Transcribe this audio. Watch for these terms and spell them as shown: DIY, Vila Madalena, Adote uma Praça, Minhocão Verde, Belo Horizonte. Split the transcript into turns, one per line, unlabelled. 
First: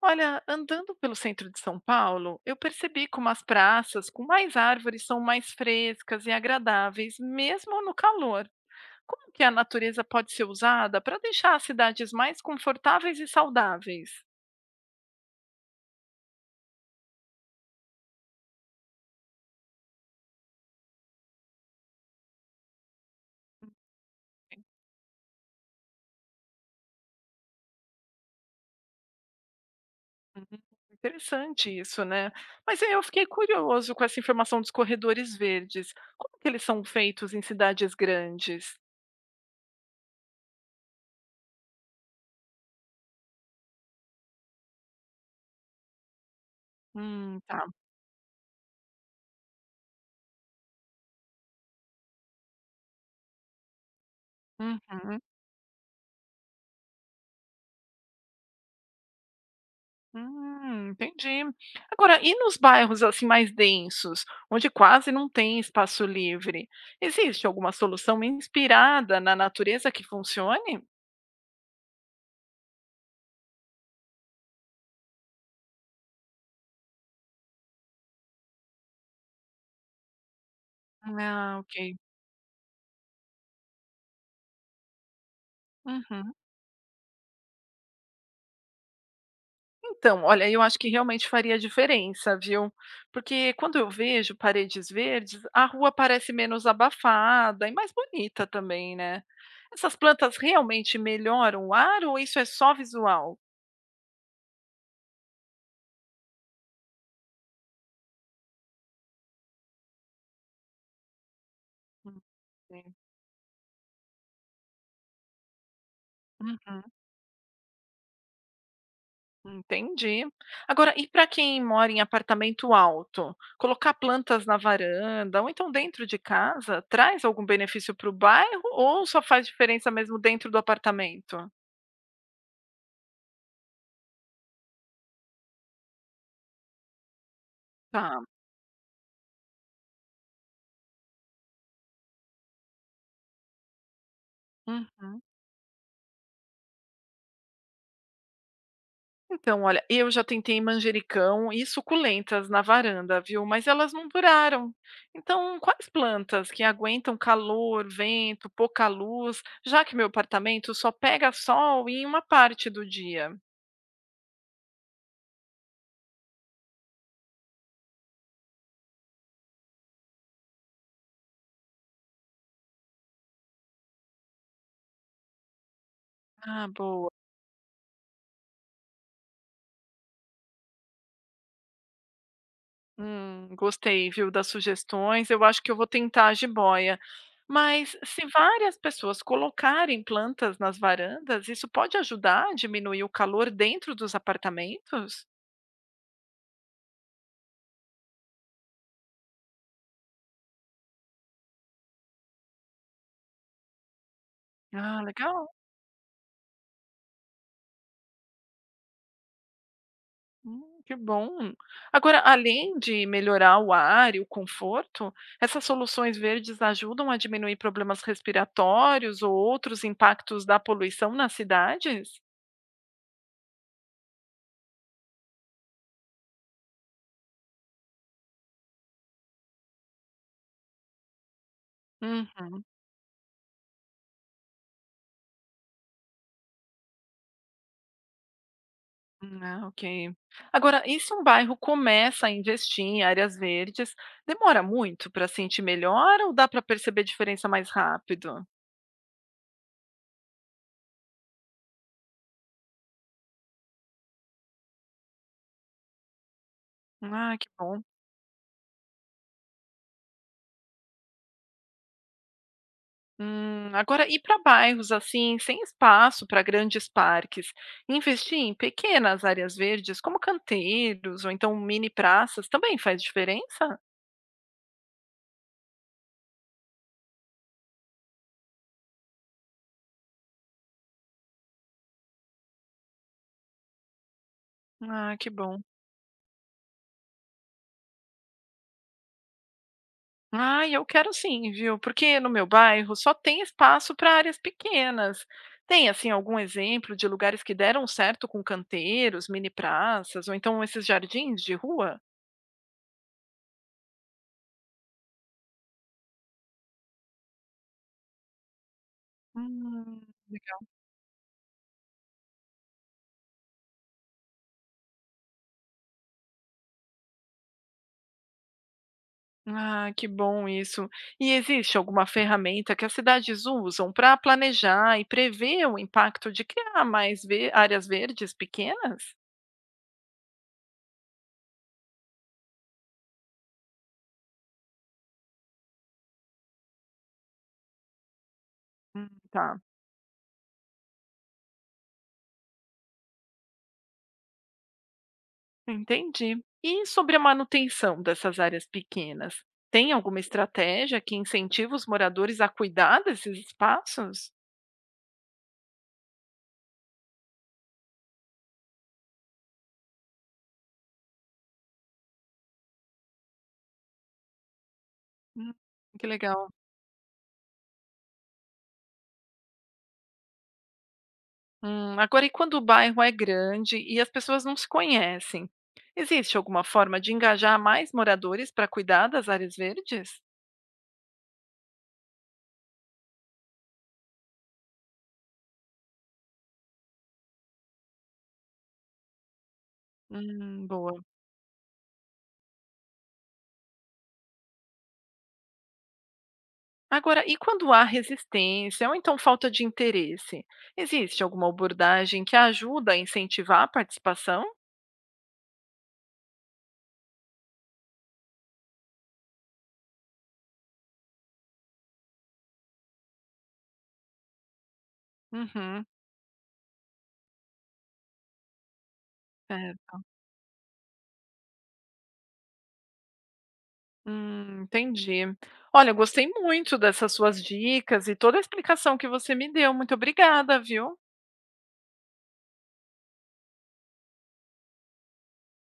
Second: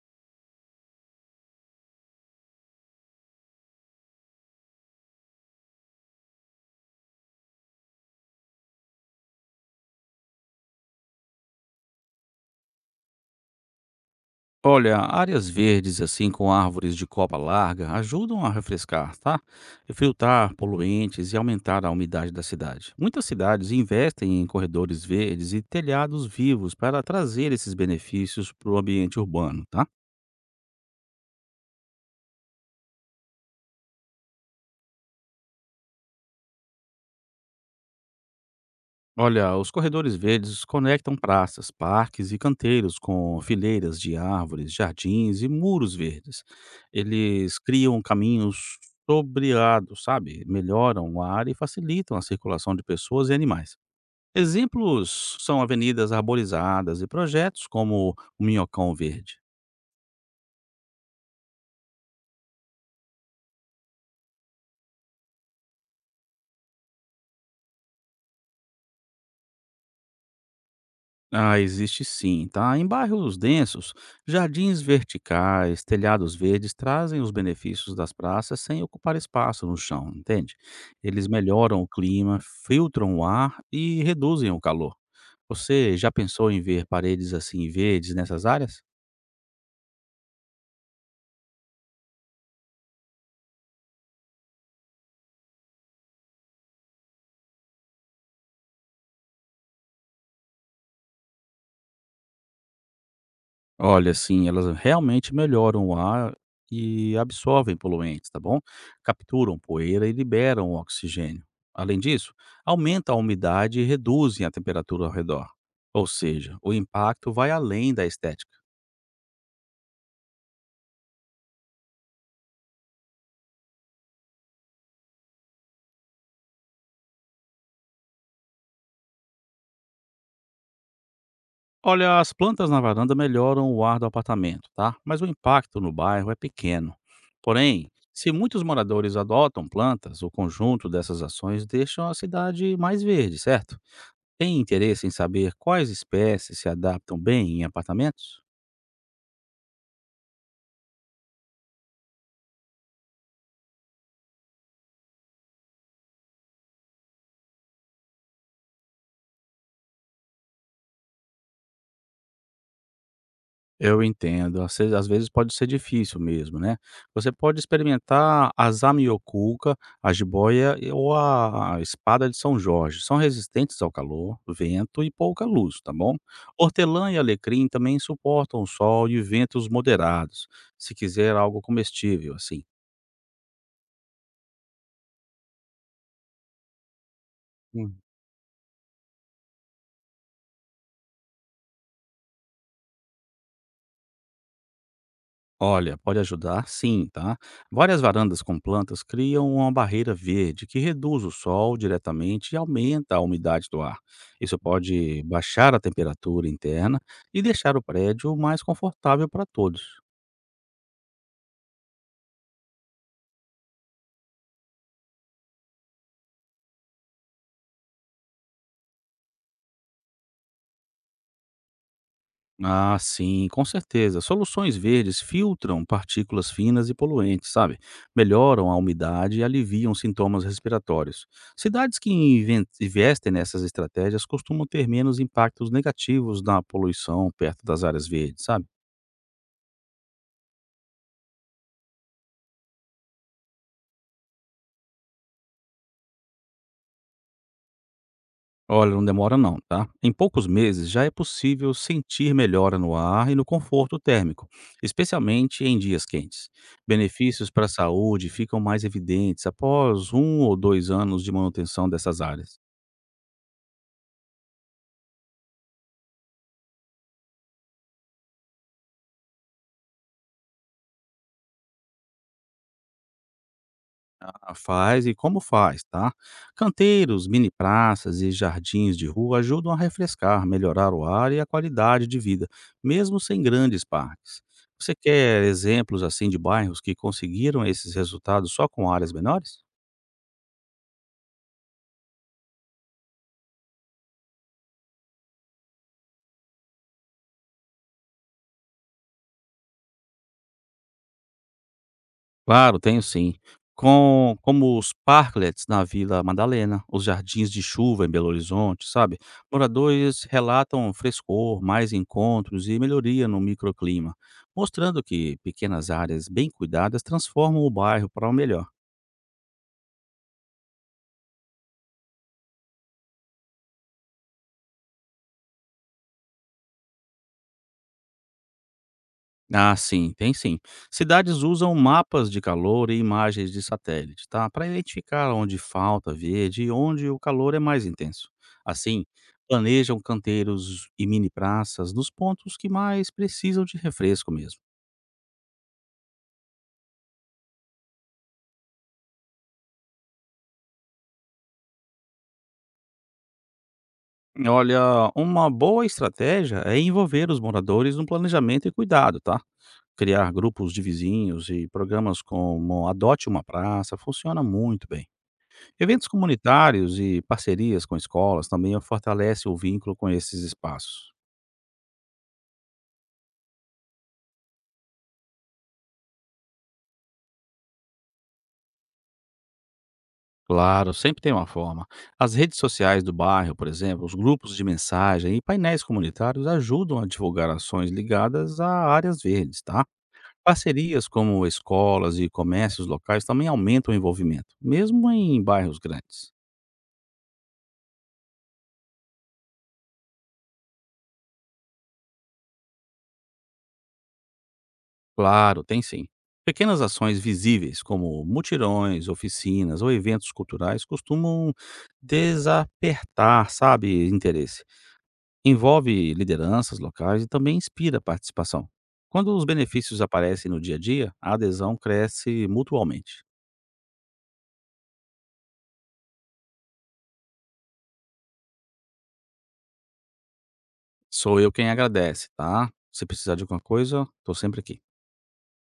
Olha, andando pelo centro de São Paulo, eu percebi como as praças com mais árvores são mais frescas e agradáveis, mesmo no calor. Como que a natureza pode ser usada para deixar as cidades mais confortáveis e saudáveis?
Olha, áreas verdes assim com árvores de copa larga ajudam a refrescar, tá? E filtrar poluentes e aumentar a umidade da cidade. Muitas cidades investem em corredores verdes e telhados vivos para trazer esses benefícios para o ambiente urbano, tá?
Hum. Interessante isso, né? Mas eu fiquei curioso com essa informação dos corredores verdes. Como que eles são feitos em cidades grandes?
Olha, os corredores verdes conectam praças, parques e canteiros com fileiras de árvores, jardins e muros verdes. Eles
Tá.
criam caminhos sobreados, sabe? Melhoram o ar e facilitam a circulação de pessoas e animais.
Uhum.
Exemplos são avenidas arborizadas e projetos como o Minhocão Verde.
Entendi. Agora, e nos bairros assim mais densos, onde quase não tem espaço livre, existe alguma solução inspirada na natureza que funcione?
Ah, existe sim, tá? Em bairros densos, jardins verticais, telhados verdes trazem os benefícios das praças sem ocupar espaço no chão, entende? Eles
Ah,
melhoram o
ok.
clima, filtram o ar e reduzem o calor. Você já
Uhum.
pensou em ver paredes assim verdes nessas áreas?
Então, olha, eu acho que realmente faria diferença, viu? Porque quando eu vejo paredes verdes, a rua parece menos abafada e mais bonita também, né? Essas plantas realmente melhoram o ar ou isso é só visual?
Olha, sim, elas realmente melhoram o ar e absorvem poluentes, tá bom? Capturam poeira e liberam o oxigênio. Além
Hum,
disso,
sim.
aumenta a umidade e reduzem a temperatura ao redor. Ou seja, o
Uhum.
impacto vai além da estética.
Entendi. Agora, e para quem mora em apartamento alto, colocar plantas na varanda ou então dentro de casa traz algum benefício para o bairro ou só faz diferença mesmo dentro do apartamento?
Olha, as plantas na varanda melhoram o ar do apartamento, tá? Mas o impacto no bairro é pequeno. Porém,
Tá.
se muitos moradores adotam plantas, o conjunto dessas ações deixa a cidade mais verde, certo? Tem interesse em
Uhum.
saber quais espécies se adaptam bem em apartamentos?
Então, olha, eu já tentei manjericão e suculentas na varanda, viu? Mas elas não duraram. Então, quais plantas que aguentam calor, vento, pouca luz, já que meu apartamento só pega sol em uma parte do dia?
Eu entendo, às vezes pode ser difícil mesmo, né? Você pode experimentar a zamioculca, a jiboia ou a espada de São Jorge. São resistentes ao calor, vento e pouca luz, tá bom?
Ah, boa.
Hortelã e alecrim também suportam o sol e ventos moderados, se quiser algo comestível, assim.
Gostei, viu, das sugestões. Eu acho que eu vou tentar a jiboia. Mas se várias pessoas colocarem plantas nas varandas, isso pode ajudar a diminuir o calor dentro dos apartamentos?
Olha, pode ajudar sim, tá? Várias varandas com plantas criam uma barreira verde que reduz o sol diretamente e aumenta a umidade do ar. Isso
Ah,
pode
legal.
baixar a temperatura interna e deixar o prédio mais confortável para todos.
Que bom. Agora, além de melhorar o ar e o conforto, essas soluções verdes ajudam a diminuir problemas respiratórios ou outros impactos da poluição nas cidades?
Ah, sim, com certeza. Soluções verdes filtram partículas finas e poluentes, sabe? Melhoram a umidade e aliviam sintomas respiratórios. Cidades que investem nessas estratégias costumam ter menos impactos negativos na poluição perto das áreas verdes, sabe?
Ah, ok. Agora, e se um bairro começa a investir em áreas verdes, demora muito para sentir melhor ou dá para perceber diferença mais rápido?
Olha, não demora não, tá? Em poucos meses já é possível sentir melhora no ar e no conforto térmico, especialmente em dias quentes.
Ah, que
Benefícios para a
bom.
saúde ficam mais evidentes após um ou dois anos de manutenção dessas áreas.
Agora, e para bairros assim, sem espaço para grandes parques, investir em pequenas áreas verdes, como canteiros ou então mini praças, também faz diferença?
Ah, faz e como faz, tá? Canteiros, mini praças e jardins de rua ajudam a refrescar, melhorar o ar e a qualidade de vida, mesmo sem grandes parques. Você
Ah, que
quer
bom.
exemplos assim de bairros que conseguiram esses resultados só com áreas menores?
Ai, eu quero sim, viu? Porque no meu bairro só tem espaço para áreas pequenas. Tem, assim, algum exemplo de lugares que deram certo com canteiros, mini praças, ou então esses jardins de rua?
Claro, tenho sim. Como os parklets na Vila Madalena, os jardins de chuva em Belo Horizonte, sabe?
Hum,
Moradores
legal.
relatam frescor, mais encontros e melhoria no microclima, mostrando que pequenas áreas bem cuidadas transformam o bairro para o melhor.
Ah, que bom isso. E existe alguma ferramenta que as cidades usam para planejar e prever o impacto de criar mais áreas verdes pequenas?
Ah, sim, tem sim. Cidades usam mapas de calor e imagens de satélite, tá? Para identificar onde falta verde e onde o calor é mais intenso. Assim,
Tá.
planejam canteiros e mini praças nos pontos que mais precisam de refresco mesmo.
Entendi. E sobre a manutenção dessas áreas pequenas? Tem alguma estratégia que incentiva os moradores a cuidar desses espaços?
Olha, uma boa estratégia é envolver os moradores no planejamento e cuidado, tá? Criar grupos de vizinhos e programas como Adote uma Praça funciona muito bem.
Hum, que
Eventos
legal.
comunitários e parcerias com escolas também fortalecem o vínculo com esses espaços.
Agora, e quando o bairro é grande e as pessoas não se conhecem? Existe alguma forma de engajar mais moradores para cuidar das áreas verdes?
Claro, sempre tem uma forma. As redes sociais do bairro, por exemplo, os grupos de mensagem e painéis comunitários ajudam a divulgar ações ligadas a áreas verdes, tá?
Boa.
Parcerias como escolas e comércios locais também aumentam o envolvimento, mesmo em bairros grandes.
Agora, e quando há resistência ou então falta de interesse? Existe alguma abordagem que ajuda a incentivar a participação?
Claro, tem sim. Pequenas ações visíveis, como mutirões, oficinas ou eventos culturais, costumam desapertar, sabe, interesse.
Uhum,
Envolve lideranças locais e também inspira a participação. Quando os
certo.
benefícios aparecem no dia a dia, a adesão cresce mutualmente.
Entendi. Olha, eu gostei muito dessas suas dicas e toda a explicação que você me deu. Muito obrigada, viu?
Sou eu quem agradece, tá? Se precisar de alguma coisa, estou sempre aqui.